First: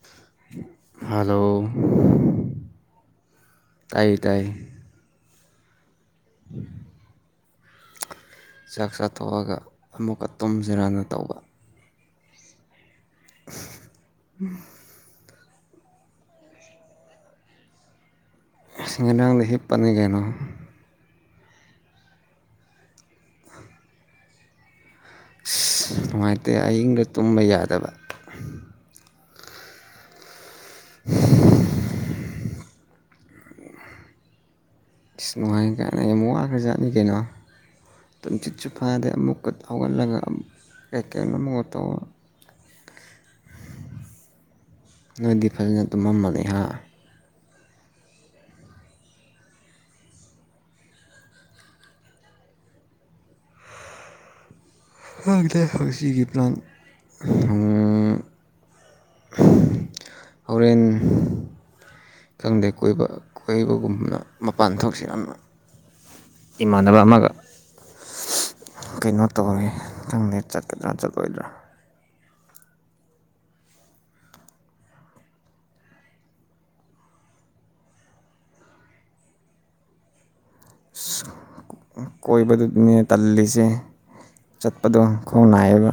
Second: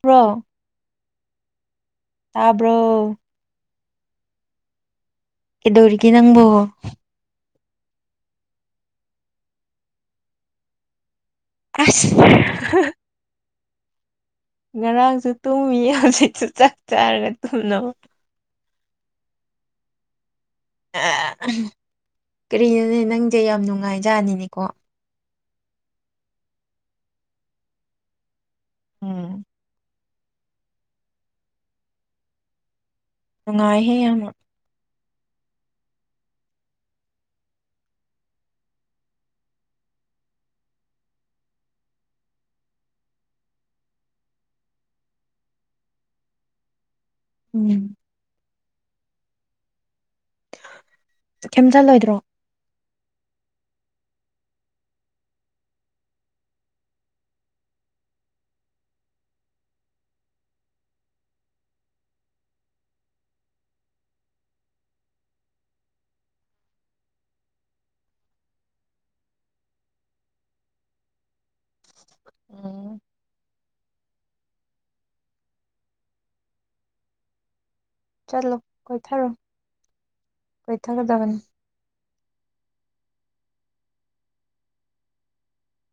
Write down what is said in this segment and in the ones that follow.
pro hello ꯇꯥꯕ꯭ꯔꯣ ꯇꯥꯏ ꯇꯥꯏ ꯀꯗꯧꯔꯒ ꯅꯪꯕꯣꯣ ꯆꯥꯛ ꯆꯥꯊꯣꯛꯑꯒ ꯑꯃꯨꯛꯀ ꯇꯨꯝꯁꯤꯔꯅ ꯇꯧꯕ ꯑꯁ [inaudible] ꯉꯔꯥꯡꯁꯨ ꯇꯨꯝꯃꯤ ꯍꯧꯖꯤꯛꯁꯨ ꯆꯥꯛ ꯆꯥꯔꯒ ꯇꯨꯝꯅꯕ ꯁꯤꯡꯔꯥꯡꯗꯒꯤꯁꯤ ꯄꯅꯤꯡ ꯀꯩꯅꯣ ꯀꯔꯤꯅꯣꯅꯦ ꯅꯪꯁꯦ ꯌꯥꯝ ꯅꯨꯡꯉꯥꯏꯖꯥꯅꯤꯅꯦꯀꯣ ꯑ ꯅꯨꯡꯉꯥꯏꯇꯦ ꯑꯌꯤꯡꯗ ꯇꯨꯝꯕ ꯌꯥꯗꯕ ꯎꯝ [inaudible] ꯅꯨꯡꯉꯥꯏꯍꯦ ꯌꯥꯝ ꯑꯃ ꯏꯁ ꯅꯨꯡꯉꯥꯏ ꯀꯥꯏꯅ ꯌꯝ ꯋꯥꯒ꯭ꯔ ꯖꯥꯠꯅꯤ ꯀꯩꯅꯣ ꯇꯨꯝꯁꯥꯠꯁꯨ ꯐꯗꯦ ꯑꯃꯨꯛꯀ ꯍꯧꯒꯠꯂꯒ ꯑꯃꯨꯛ ꯀꯩ ꯀꯩꯅꯣ ꯑꯃ ꯇꯧꯋꯦ [inaudible] ꯅꯣꯏꯗꯤ ꯐꯥꯖꯅ ꯇꯨꯝꯃꯝ ꯃꯅꯤ ꯍꯥ ꯎꯝ ꯇꯨ ꯈꯦꯝꯖꯜꯂꯣꯏꯗ꯭ꯔꯣ ꯈꯪꯗꯦ ꯍꯧꯁꯤꯒꯤ ꯄ꯭ꯂꯥꯟ ꯎꯝ ꯍꯣꯔꯦꯟ ꯈꯪꯗꯦ ꯀꯣꯏꯕ ꯀꯣꯏꯕꯒꯨꯝꯅ ꯃꯄꯥꯟ ꯊꯣꯛꯁꯤ ꯑꯝꯅ ꯏꯃꯥꯟꯅꯕ ꯑꯃꯒ ꯀꯩꯅꯣ ꯇꯧꯋꯦ ꯈꯪꯗꯦ ꯆꯠꯀꯗ꯭ꯔꯥ ꯆꯠꯂꯣꯏꯗ꯭ꯔꯥ ꯎꯝ ꯆꯠꯂꯣ ꯀꯣꯏ ꯊꯔꯣ ꯀꯣꯏꯊ ꯀꯗꯕꯅꯤ ꯀꯣꯏꯕꯗꯨꯅꯦ ꯇꯜꯂꯤꯁꯦ ꯆꯠꯄꯗꯣ ꯈꯣꯡꯅꯥꯏꯌꯦꯕ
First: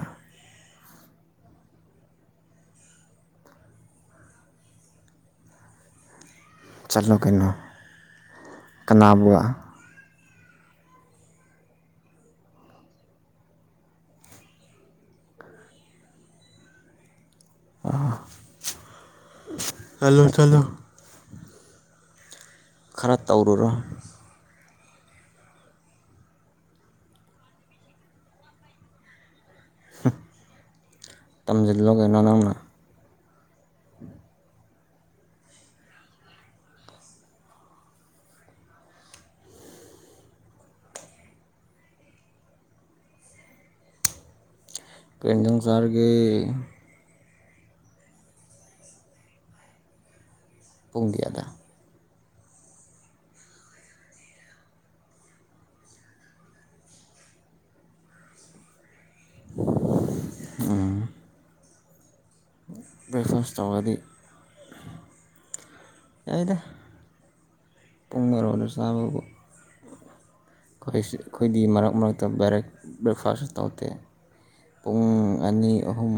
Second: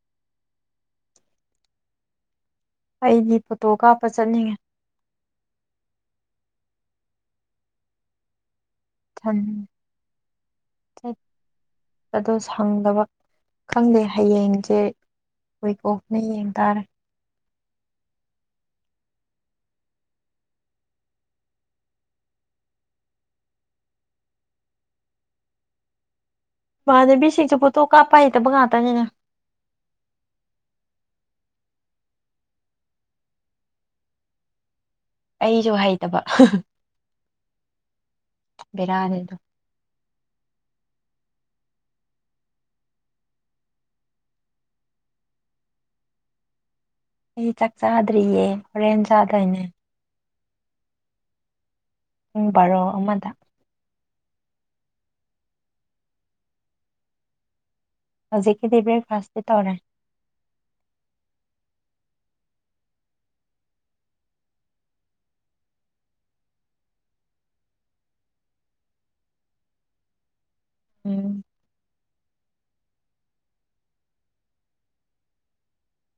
ꯑꯩꯗꯤ ꯐꯣꯇꯣ ꯀꯥꯞꯄ ꯆꯠꯅꯤꯡꯉꯦ ꯆꯥꯂꯣ ꯀꯩꯅꯣ ꯀꯥꯅꯕꯨꯑꯥ ꯊꯠ ꯑꯗꯣ ꯁꯪꯗꯕ ꯈꯪꯗꯦ ꯍꯌꯦꯡꯁꯦ ꯀꯩ ꯊꯣꯛꯄꯅꯣ ꯌꯦꯡ ꯇꯥꯔꯦ ꯑ ꯆꯠꯂꯣ ꯆꯠꯂꯣ ꯈꯔ ꯇꯧꯔꯨꯔꯣ ꯏꯃꯥꯟꯅꯕꯤꯁꯤꯡꯁꯨ ꯐꯣꯠꯇꯣ ꯀꯥꯞꯄ ꯍꯩꯇꯕ ꯉꯥꯛꯇꯅꯤꯅꯦ ꯍꯝ ꯇꯝꯖꯜꯂꯣ ꯀꯩꯅꯣ ꯅꯪꯅ ꯑꯩꯁꯨ ꯍꯩꯇꯕ ꯍꯝ ꯍꯝ ꯕꯦꯔꯅꯦꯗ ꯀꯩ ꯏꯟꯖꯥꯡ ꯆꯔꯒꯦ ꯑꯩ ꯆꯥꯛ ꯆꯥꯗ꯭ꯔꯤꯌꯦ ꯍꯣꯔꯦꯟ ꯆꯥꯗꯣꯏꯅꯦ ꯄꯨꯡ ꯀꯌꯥꯗ ꯄꯨꯡ ꯕꯥꯔꯣ ꯑꯃꯗ ꯍꯧꯖꯤꯛꯀꯤꯗꯤ ꯕ꯭ꯔꯦꯛ ꯐꯥꯁꯇꯤ ꯇꯧꯔꯦ ꯕ꯭ꯦꯔꯛ ꯐꯥꯁ ꯇꯧꯔꯗꯤ ꯌꯥꯏꯗ ꯄꯨꯡ ꯕꯥꯔꯣꯗ ꯆꯕꯕꯨ ꯑꯩꯈꯣꯏꯁꯤ ꯎꯝ ꯑꯩꯈꯣꯏꯗꯤ ꯃꯔꯛ ꯃꯔꯛꯇ ꯕꯦꯔꯦꯛ ꯕ꯭ꯔꯦꯛ ꯐꯥꯁꯁꯨ ꯇꯧꯗꯦ ꯄꯨꯡ ꯑꯅꯤ ꯑꯍꯨꯝ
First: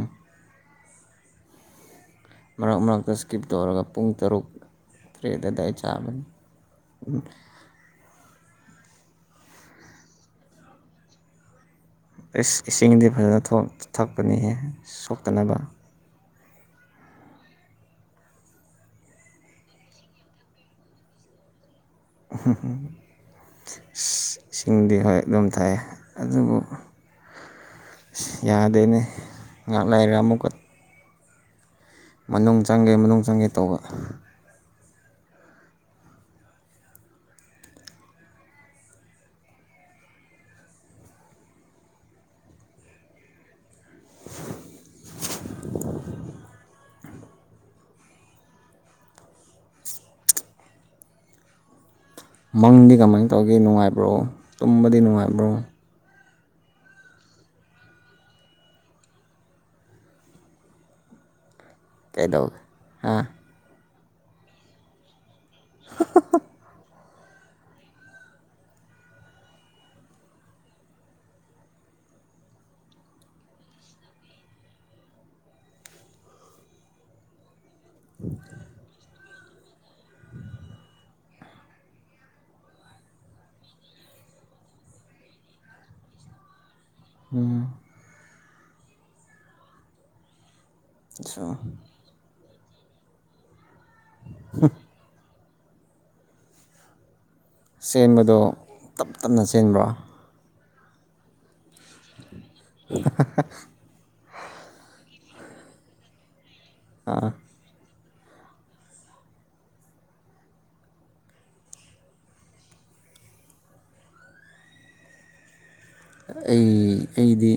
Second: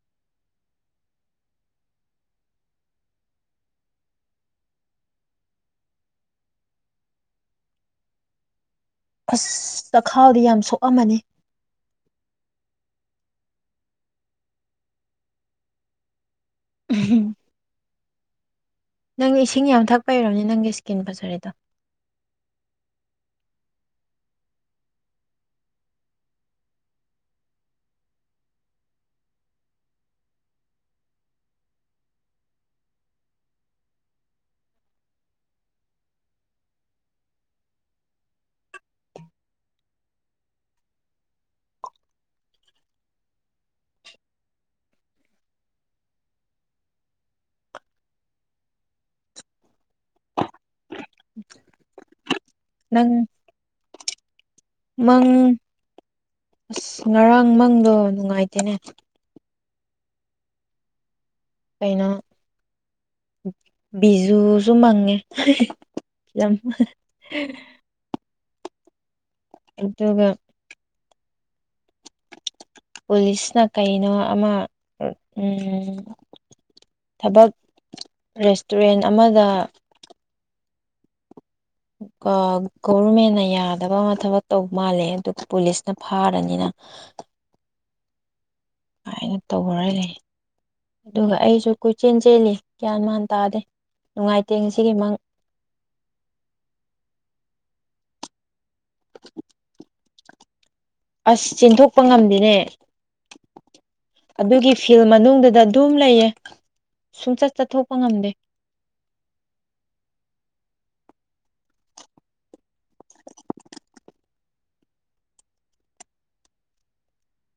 ꯃꯔꯛ ꯃꯔꯛꯇ ꯁ꯭ꯀꯤꯞ ꯇꯧꯔꯒ ꯄꯨꯡ ꯇꯔꯨꯛ ꯇꯔꯦꯠ ꯑꯗꯥꯏ ꯆꯥꯕꯅꯤ ꯎꯝ ꯑꯁ ꯆꯈꯥꯎꯗꯤ ꯌꯥꯝ ꯁꯣꯛꯑꯝꯃꯅꯤ ꯑꯦꯁ ꯏꯁꯤꯡꯗꯤ ꯐꯖꯅ ꯊꯣꯛ ꯊꯛꯄꯅꯤꯍꯦ ꯁꯣꯛꯇꯅꯕ ꯎꯝꯍꯝ ꯅꯪ ꯏꯁꯤꯡ ꯌꯥꯝ ꯊꯛꯄꯩ ꯑꯣꯏꯔꯝꯕꯅꯤ ꯅꯪꯒꯤ ꯁ꯭ꯀꯤꯟ ꯐꯖꯔꯤꯗꯣ ꯎꯝ ꯍꯝ ꯍꯝ ꯏꯁꯤꯡꯗꯤ ꯍꯣꯏ ꯑꯗꯨꯝ ꯊꯛꯑꯦ ꯑꯗꯨꯕꯨ ꯌꯥꯗꯦꯅꯦ ꯉꯍꯥꯛ ꯂꯩꯔꯒ ꯑꯃꯨꯛꯀ ꯃꯅꯨꯡ ꯆꯪꯒꯦ ꯃꯅꯨꯡ ꯆꯪꯒꯦ ꯇꯧꯕ [inaudible] ꯃꯪꯗꯤ ꯅꯪ ꯀꯃꯥꯏꯅ ꯇꯧꯒꯦ ꯅꯨꯡꯉꯥꯏꯕ꯭ꯔꯣ ꯇꯨꯝꯕꯗꯤ ꯃꯪ ꯅꯨꯡꯉꯥꯏꯕ꯭ꯔꯣ ꯑꯁ ꯉꯔꯥꯡ ꯃꯪꯗꯣ ꯅꯨꯡꯉꯥꯏꯇꯦꯅꯦ ꯀꯩꯅꯣ ꯀꯩꯗꯧꯒꯦ ꯍꯥ ꯕꯤꯖꯨꯁꯨ ꯃꯪꯉꯦ ꯌꯥꯝ ꯑꯗꯨꯒ ꯄꯨꯂꯤꯁꯅ ꯀꯩꯅꯣ ꯑꯃ ꯑꯥ ꯎꯝ ꯊꯕꯛ ꯔꯦꯁꯇꯨꯔꯦꯟ ꯑꯃꯗ ꯑꯣ ꯒꯣꯕꯔꯃꯦꯟꯅ ꯌꯥꯗꯕ ꯑꯃ ꯊꯕꯛ ꯇꯧ ꯃꯥꯜꯂꯦ ꯑꯗꯨ ꯄꯨꯂꯤꯁꯅ ꯐꯥꯔꯅꯤꯅ ꯎꯝ ꯍꯥꯏꯅ ꯇꯧꯔꯒ ꯂꯩ ꯑꯗꯨꯒ ꯁꯨ ꯑꯩꯁꯨ ꯀꯣꯏꯆꯦꯟ ꯆꯦꯜꯂꯤ ꯒ꯭ꯌꯥꯟ ꯃꯥꯟ ꯇꯥꯗꯦ ꯅꯨꯡꯉꯥꯏꯇꯦꯡꯁꯤꯒꯤꯃꯛ ꯆꯦꯟꯕꯗꯣ ꯇꯞ ꯇꯞꯅ ꯆꯦꯟꯕ꯭ꯔꯥ ꯑꯁ ꯆꯦꯟꯊꯣꯛꯄ ꯉꯝꯗꯦ [unintelligible] ꯑꯗꯨꯒꯤ ꯐꯤꯜ ꯃꯅꯨꯡꯗꯨꯗ ꯑꯗꯨꯝ ꯂꯩꯌꯦ ꯁꯨꯝꯆꯠ ꯆꯠꯊꯣꯛ ꯐ ꯉꯝꯗꯦ ꯑꯩ ꯑꯩꯗꯤ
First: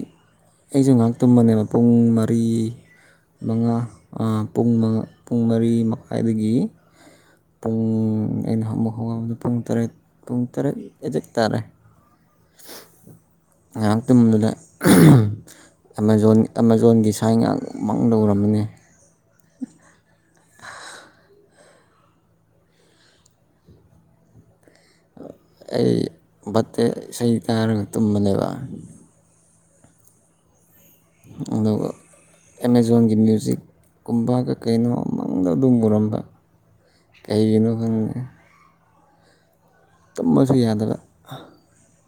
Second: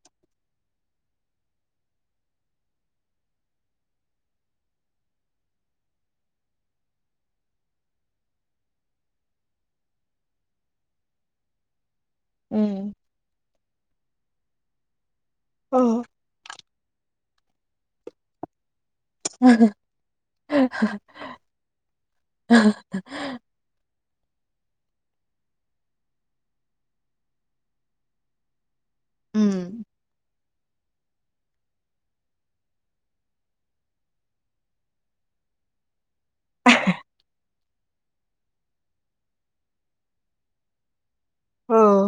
ꯑꯩꯁꯨ ꯉꯥꯏꯍꯥꯛ ꯇꯨꯝꯕꯅꯦꯕ ꯄꯨꯡ ꯃꯔꯤ ꯃꯉꯥ ꯄ ꯄꯨꯡ ꯃꯔꯤ ꯃꯈꯥꯏꯗꯒꯤ ꯄꯨꯡ ꯑꯦꯩꯅꯍ ꯃ ꯍꯣꯡ ꯄꯨꯡ ꯇꯔꯦꯠ ꯄꯨꯡ ꯇꯔꯦꯠ ꯑꯦꯖꯠ ꯇꯥꯦ ꯎꯝ ꯉꯥꯏꯍꯥꯛꯇꯗꯨꯗ ꯑꯦꯃꯥꯖꯣꯟ ꯑꯦꯥꯃꯥꯖꯣꯟꯒꯤ ꯁꯥꯏ ꯉꯍꯥꯛ ꯃꯥꯡꯗ ꯎꯔꯃꯅꯤ [unintelligible] ꯑꯩ ꯕꯥꯔꯗꯦ ꯏꯁꯩ ꯇꯔꯒ ꯇꯨꯝꯕꯅꯦꯕ ꯎꯝ ꯑꯗ ꯑꯦꯃꯦꯥꯖꯣꯟꯒꯤ ꯃ꯭ꯌꯨꯖꯤꯛꯀꯨꯝꯕ ꯀ ꯀꯩꯅꯣ ꯑꯃꯗ ꯑꯗꯨꯝ ꯃꯨꯔꯝꯕ ꯀꯩꯒꯤꯩꯅ ꯐ ꯇꯨꯝꯝꯕꯁꯨ ꯌꯥꯗꯕ ꯑꯥ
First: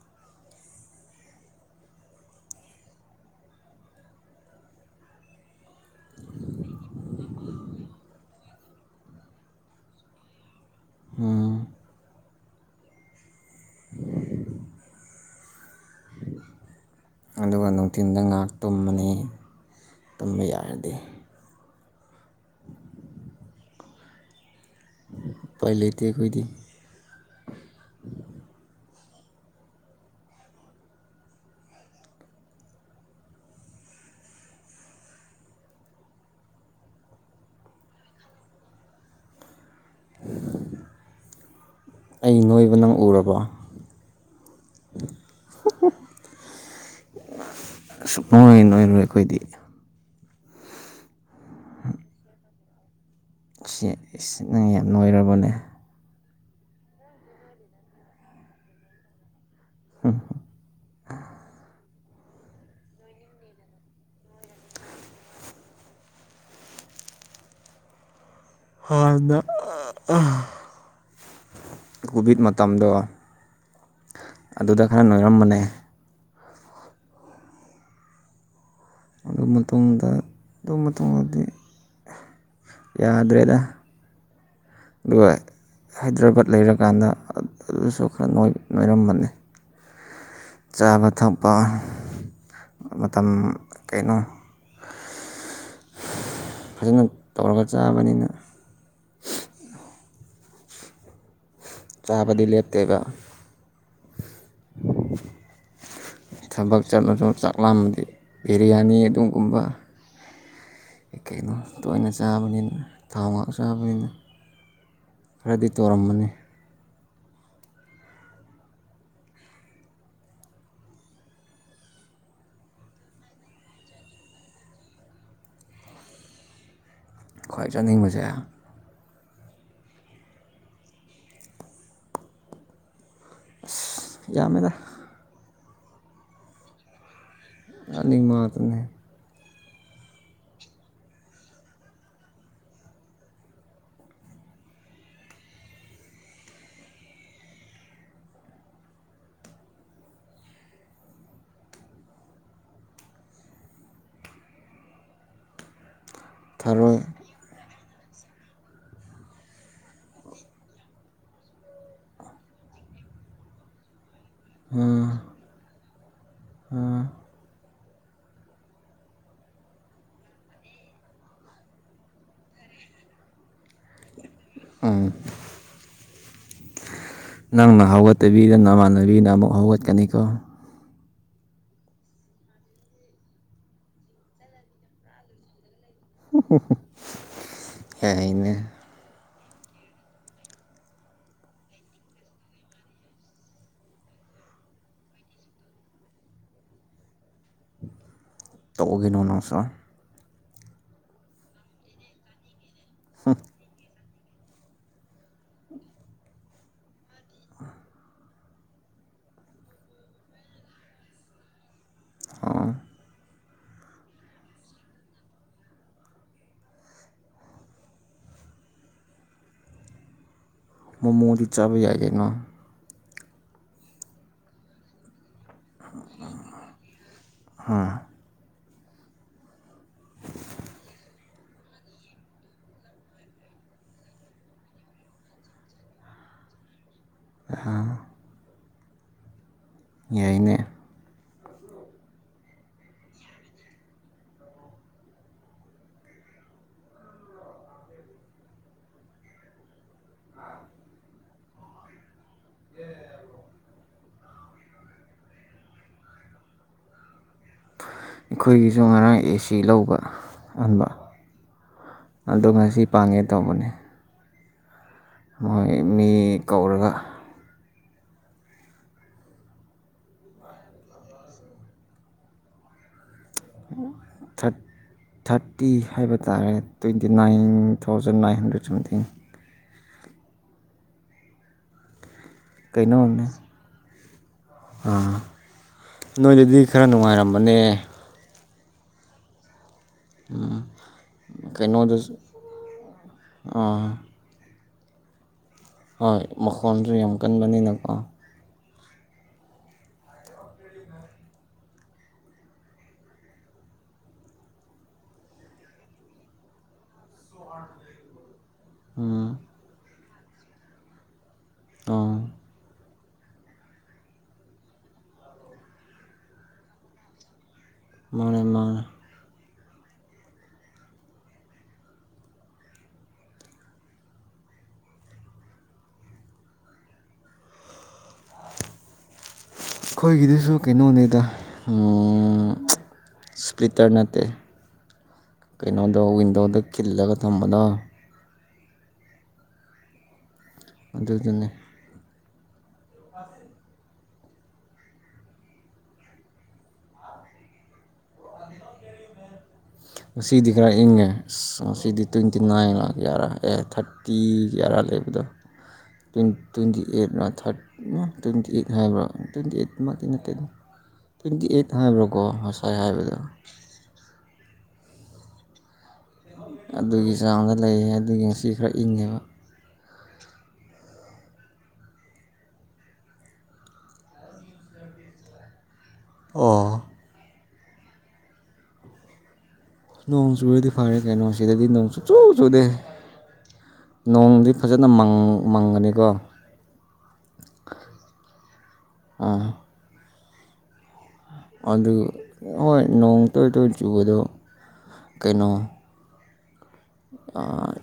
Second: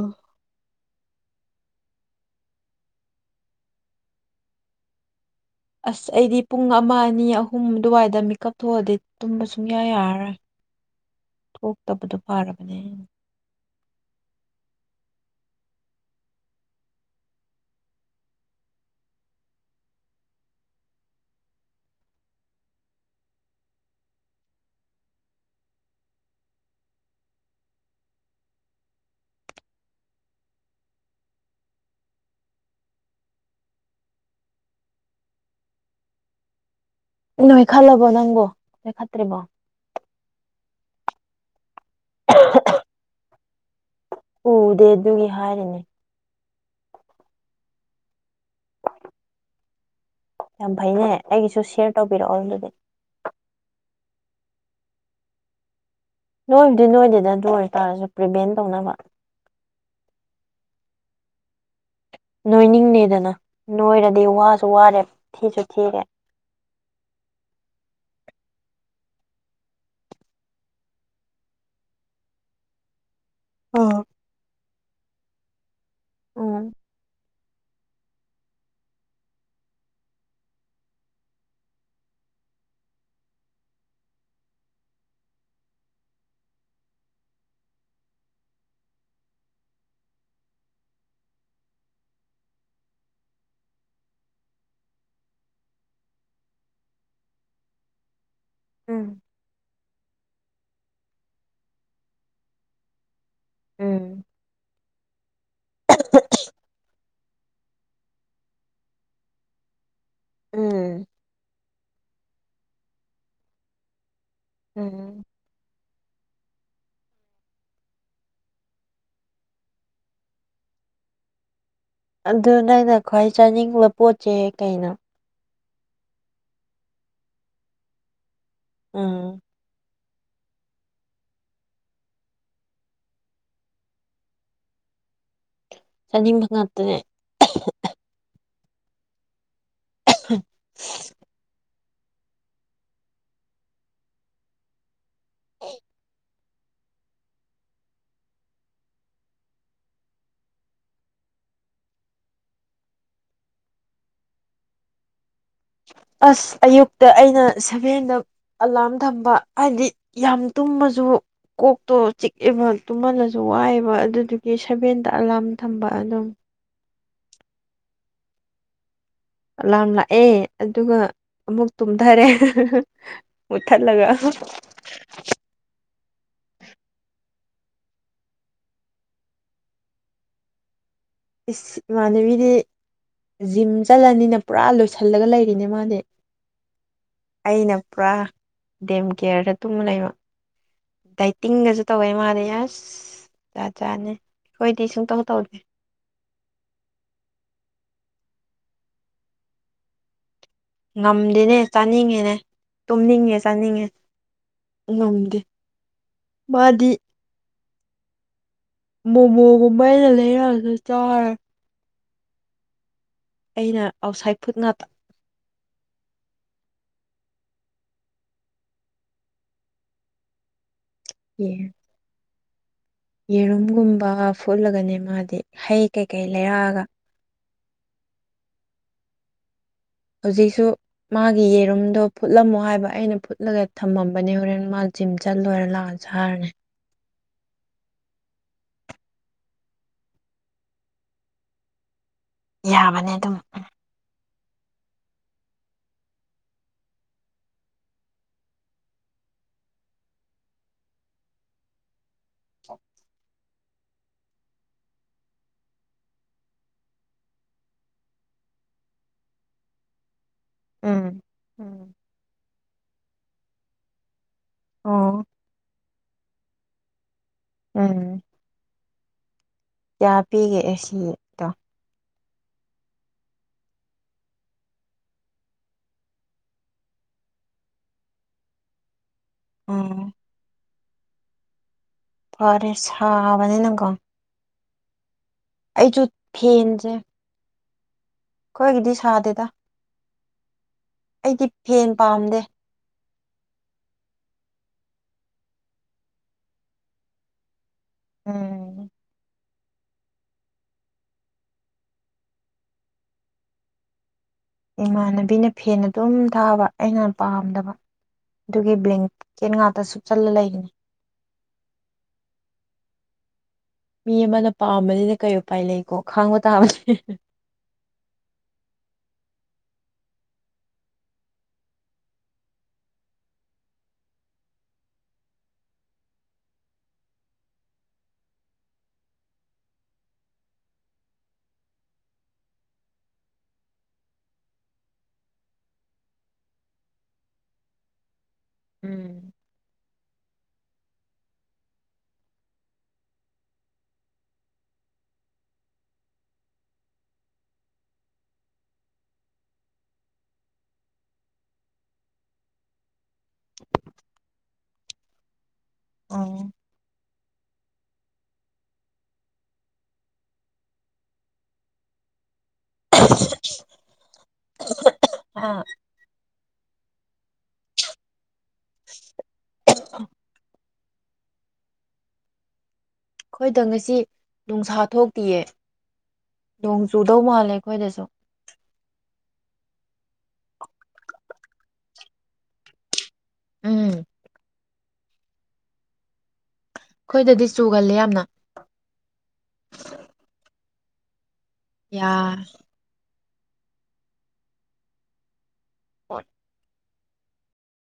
ꯑꯁ ꯑꯩꯗꯤ ꯄꯨꯡ ꯑꯃ ꯑꯅꯤ ꯑꯍꯨꯝ ꯑꯗꯨꯋꯥꯏꯗ ꯃꯤꯀꯞ ꯊꯣꯛꯑꯗꯤ ꯇꯨꯝꯕ ꯁꯨꯡꯌꯥ ꯌꯥꯔꯔꯣꯏ ꯊꯣꯛꯇꯕꯗꯨ ꯐꯥꯔꯕꯅꯦ [inaudible] ꯑꯗꯨꯒ ꯅꯨꯡꯊꯤꯟꯗ ꯉꯥꯏꯍꯥꯛ ꯇꯨꯝꯃꯅꯤ ꯇꯨꯝꯕ ꯌꯥꯔꯗꯤ ꯄꯥꯏ ꯂꯩꯇꯒꯣꯏꯗꯤ ꯅꯣꯏ ꯈꯜꯂꯕꯣ ꯅꯪꯕꯣ ꯅꯣꯏ ꯈꯠꯇ꯭ꯔꯤꯕꯣ [inaudible] ꯑꯩ ꯅꯣꯏꯕ ꯅꯪ ꯎꯔꯕ ꯎꯗꯦ ꯑꯗꯨꯒꯤ ꯍꯥꯏꯔꯤꯅꯦ ꯁꯨꯡꯃꯣꯏꯔꯨ ꯑꯩꯈꯣꯏꯗꯤ ꯌꯥꯝ ꯐꯩꯅꯦ ꯑꯩꯒꯤꯁꯨ ꯁꯤꯦꯌꯔ ꯇꯧꯕꯤꯔꯛꯑꯣ ꯑꯗꯨ ꯑꯗꯨꯗꯤ ꯁꯤ ꯅꯪ ꯌꯥꯝ ꯂꯣꯏꯔꯕꯅꯦ ꯅꯣꯏꯕꯨꯗꯤ ꯅꯣꯏꯗꯤꯗ ꯑꯗꯨ ꯑꯣꯏꯇꯥꯔꯁꯨ ꯄ꯭ꯔꯤꯚꯦꯟ ꯇꯧꯅꯕ ꯍꯣꯏ ꯍꯣ ꯅꯣꯏꯅꯤꯡꯅꯦꯗꯅ ꯅꯣꯏꯔꯗꯤ ꯋꯥꯁꯨ ꯋꯥꯔꯦ ꯊꯤꯁꯨ ꯊꯤꯔꯦ ꯍꯗ ꯀꯣꯚꯤꯠ ꯃꯇꯝ ꯃꯇꯝꯥꯡꯗ ꯑ ꯑꯗꯨꯗ ꯈꯔ ꯅꯣꯏꯔꯝꯕꯅꯦ ꯎ ꯑꯗꯨ ꯃꯇꯨꯡꯗ ꯑꯗꯨ ꯃꯇꯨꯡꯗꯗꯤ ꯌꯥꯗ꯭ꯔꯦꯗ ꯑꯗꯨꯒ ꯍꯥꯏꯗ꯭ꯔꯕꯥꯠ ꯂꯩꯔꯀꯥꯟꯗ ꯑꯗꯨꯁꯨ ꯈꯔ ꯅꯣꯏꯔꯝꯕꯅꯤ ꯆꯥꯕ ꯊꯛꯄ ꯃꯇꯝ ꯀꯩꯅꯣ ꯐꯖꯅ ꯇꯧꯔꯒ ꯆꯥꯕꯅꯤꯅ ꯎꯝ ꯆꯥꯕꯗꯤ ꯂꯦꯞꯇꯦꯕ ꯎꯝ ꯊꯕꯛ ꯆꯠꯂꯁꯨ ꯆꯥꯛꯂꯝꯥꯃꯗꯤ ꯕꯤꯔꯌꯥꯅꯤ ꯑꯗꯨꯒꯨꯝꯕ ꯎꯝ ꯀꯩꯅꯣ ꯇꯣꯏꯅ ꯆꯥꯕꯅꯤꯅ ꯊꯥꯎ ꯉꯥꯛ ꯆꯥꯕꯅꯤꯅ ꯎꯝ ꯈꯔꯗꯤ ꯇꯧꯔꯝꯃꯅꯤ ꯑꯗꯨ ꯅ ꯑꯪꯩꯅ ꯈ꯭ꯋꯥꯏ ꯆꯥꯅꯤꯡꯕ ꯄꯣꯠꯁꯦ ꯀꯩꯅꯣ ꯈ꯭ꯋꯥꯏ ꯆꯥꯅꯤꯡꯕꯁꯦ ꯎꯝ ꯌꯥꯝꯗ ꯆꯅꯤꯡꯕ ꯉꯥꯛꯇꯅꯦꯦ ꯑꯗꯨ [inaudible] ꯑꯁ ꯊꯔꯣꯏ ꯑꯌꯨꯛꯇ ꯑꯩꯅ ꯁꯚꯦꯟꯗ ꯑꯂꯥꯔꯝ ꯊꯝꯕ ꯍꯥꯏꯗꯤ ꯌꯥꯝ ꯇꯨꯝꯃꯁꯨ ꯀꯣꯛꯇꯣ ꯆꯤꯛꯑꯦꯕ ꯇꯨꯝꯍꯜꯂꯁꯨ ꯋꯥꯏꯑꯦꯕ ꯑꯗꯨꯗꯤ ꯗꯦꯠ ꯎꯝ ꯁꯚꯦꯟꯗ ꯑꯂꯥꯝ ꯊꯝꯕ ꯑꯗꯨꯝ ꯎꯝ ꯂꯥꯝ ꯂꯥꯛꯑꯦ ꯑꯗꯨꯒ ꯑꯃꯨꯛ ꯇꯨꯝꯊꯔꯦ ꯃꯨꯠꯊꯠꯂꯒ ꯑ ꯅꯪꯅ ꯍꯧꯒꯠꯇꯕꯤꯗ ꯅꯃꯥꯟꯅꯕꯤꯅ ꯑꯃꯨꯛ ꯍꯧꯒꯠꯀꯅꯤꯀꯣ ꯏꯁ ꯏꯃꯥꯟꯅꯕꯤꯗꯤ ꯖꯤꯝ ꯆꯠꯂꯅꯤꯅ ꯄꯨꯔꯥ ꯂꯣꯏꯁꯤꯜꯂꯒ ꯂꯩꯔꯤꯅꯦ ꯃꯥꯅꯦ ꯑꯩꯅ ꯄꯨꯔꯥ ꯌꯥꯏꯅꯦ ꯗꯦꯝ ꯀꯦꯌꯔꯗ ꯇꯨꯝꯕ ꯂꯩꯕ ꯗꯥꯏꯇꯤꯡꯒꯁꯨ ꯇꯧꯋꯦ ꯃꯥꯂꯦ ꯑꯁ ꯆ ꯆꯥꯅꯤ ꯑꯩꯈꯣꯏꯗꯤ ꯁꯨꯡꯇꯧ ꯇꯧꯒꯦ ꯇꯧꯎꯒꯤꯅꯣ ꯅꯪꯁꯨ ꯉꯝꯗꯦꯅꯦ ꯆꯥꯅꯤꯡꯉꯦꯅꯦ ꯇꯨꯝꯅꯤꯡꯉꯦ ꯆꯥꯅꯤꯡꯉꯦ ꯉꯝꯗꯦ ꯃꯥꯗꯤ ꯃꯣꯃꯣꯒꯨꯝꯕ ꯑꯩꯅ ꯂꯩꯔꯛꯑꯁꯨ ꯆꯥꯔꯦ ꯑ ꯑꯩꯅ ꯑꯥꯎꯠꯁꯥꯏꯠ ꯐꯨꯠ ꯉꯥꯛꯇ ꯃꯣꯃꯣꯗꯤ ꯆꯥꯕ ꯌꯥꯏꯗꯩꯅꯣ ꯌꯦꯔꯨꯝꯒꯨꯝꯕ ꯐꯨꯠꯂꯒꯅꯦ ꯃꯥꯗꯤ ꯍꯩ ꯀꯩꯀꯩ ꯂꯩꯔꯛꯑꯒ ꯍꯥꯥ ꯍꯧꯖꯤꯛꯁꯨ ꯃꯥꯒꯤ ꯌꯦꯔꯨꯝꯗꯣ ꯐꯨꯠꯂꯝꯃꯣ ꯍꯥꯏꯕ ꯑꯩꯅ ꯐꯨꯠꯂꯒ ꯊꯝꯃꯝꯕꯅꯦ ꯍꯣꯔꯦꯟ ꯃꯥ ꯖꯤꯝ ꯆꯠ ꯂꯣꯏꯔ ꯂꯥꯛꯑꯁꯦ ꯍꯥꯏꯔꯅꯤ ꯑ ꯌꯥꯏꯅꯦ ꯌꯥꯕꯅꯦ ꯑꯗꯨꯝ [inaudible] ꯑꯩꯈꯣꯏꯒꯤꯁꯨ ꯉꯔꯥꯡ ꯑꯦꯁꯤ ꯂꯧꯕ ꯍꯟꯕ ꯎꯝ ꯎꯝ ꯑꯗꯨꯒ ꯁꯤ ꯄꯥꯡꯉꯦ ꯇꯧꯕꯅꯦ ꯑꯣ ꯃꯣꯏ ꯃꯤ ꯀꯧꯔꯒ ꯎꯝ ꯀꯌꯥ ꯄꯤꯒꯦꯦ ꯁꯤꯗꯣ ꯊꯠ ꯊꯥꯔꯇꯤ ꯍꯥꯏꯕ ꯇꯥꯔꯦ twenty nine thousand nine hundred something ꯑꯣ ꯐꯔꯦꯁ ꯍꯕꯅꯤ ꯅ ꯀꯣ ꯑ ꯅꯣꯏꯗꯗꯤ ꯈꯔ ꯅꯨꯡꯉꯥꯏꯔꯝꯕꯅꯦ ꯀꯣꯏꯒꯤꯗꯤ ꯁꯥꯗꯦꯗ ꯎꯝ ꯑꯩꯗꯤ ꯐꯦꯟ ꯄꯥꯝꯗꯦ ꯑ ꯍꯣꯏ ꯃꯈꯣꯟꯁꯨ ꯌꯥꯝ ꯀꯟꯕꯅꯤꯅꯀꯣ ꯎꯝ ꯏꯃꯥꯟꯅꯕꯤꯅ ꯐꯦꯟ ꯑꯗꯨꯝ ꯊꯥꯕ ꯑꯩꯅ ꯄꯥꯝꯗꯕ ꯑꯗꯨꯒꯤ ꯕ꯭ꯂꯤꯡ ꯎꯝ ꯀꯦꯟ ꯉꯥꯇ ꯁꯨꯞꯆꯜꯂ ꯂꯩꯒꯅꯤ ꯑ ꯃꯤ ꯑꯃꯅ ꯄꯥꯝꯕꯅꯤꯅ ꯀꯔꯤ ꯎꯄꯥꯏ ꯂꯩꯀꯣ ꯈꯥꯡꯕ ꯇꯥꯕꯅꯦ ꯃꯣꯔꯦ ꯃꯥ ꯑꯩꯈꯣꯏꯒꯤꯗꯨꯁꯨ ꯀꯩꯅꯣꯅꯤꯗ ꯏꯁꯄꯤ꯭ꯔꯤꯇꯥꯔ ꯅꯠꯇ ꯀꯩꯅꯣꯗ ꯋꯤꯟꯗꯣꯗ ꯈꯤꯜꯂꯒ ꯊꯝꯕꯗꯣ ꯎꯝ ꯑꯗꯨꯗꯨꯅꯤ [inaudible] ꯁꯤꯗꯤ ꯈꯔ ꯏꯪꯉꯦ ꯑꯁ ꯁꯤꯗꯤ ꯇ꯭ꯋꯦꯟꯇꯤ ꯅꯥꯏꯟ ꯂꯥꯛ ꯌꯥꯔꯥ ꯑꯦ ꯊꯥꯔꯇꯤ ꯇꯔꯥ ꯂꯩꯕꯗꯣ ꯇ ꯑꯣ ꯇ꯭ꯋꯦꯟꯇꯤ ꯑꯩꯠꯅ ꯊꯥꯔꯠ ꯇ꯭ꯋꯦꯟꯇꯤ ꯑꯩꯠ ꯍꯥꯏꯕ꯭ꯔꯥ ꯇ꯭ꯋꯦꯟꯇꯤ ꯑꯩꯠꯇꯃꯛꯇꯀꯤ ꯅꯠꯇꯦ ꯇ꯭ꯋꯦꯟꯇꯤ ꯑꯦꯠ ꯍꯋꯕ ꯔꯣꯀꯣ ꯍꯁꯥꯏ ꯍꯕꯗ ꯑꯥ ꯑꯗꯨꯒꯤ ꯆꯥꯡꯗ ꯂꯩꯌꯦ ꯑꯗꯨꯒꯤ ꯉꯁꯤ ꯈꯔ ꯏꯪꯉꯦꯕ ꯑꯩꯈꯣꯏꯗ ꯉꯁꯤ ꯅꯨꯡꯁꯥ ꯊꯣꯛꯇꯤꯌꯦ ꯅꯣꯡ ꯑꯣ ꯆꯨꯗꯧ ꯃꯥꯜꯂꯦ ꯀꯣꯏꯗꯁꯣ ꯅꯣꯡ ꯆꯨꯔꯗꯤ ꯐꯔꯦ ꯀꯩꯅꯣ ꯁꯤꯗꯗꯤ ꯅꯣꯡ ꯆꯨ ꯆꯨ ꯆꯨꯗꯦ ꯎꯝ ꯅꯣꯡꯗꯤ ꯐꯖꯅ ꯃꯪꯒꯅꯤꯀꯣ ꯑꯩꯈꯣꯏꯗꯗꯤ ꯆꯨꯒꯜꯂꯦ ꯌꯥꯝꯅ ꯑꯥ ꯑꯗꯨ ꯌꯥ ꯍꯣꯏꯣꯏ ꯅꯣꯡ ꯇꯣꯏ ꯇꯣꯏ ꯆꯨꯕꯗꯣ ꯀꯩꯅꯣ ꯍꯣꯏ ꯑ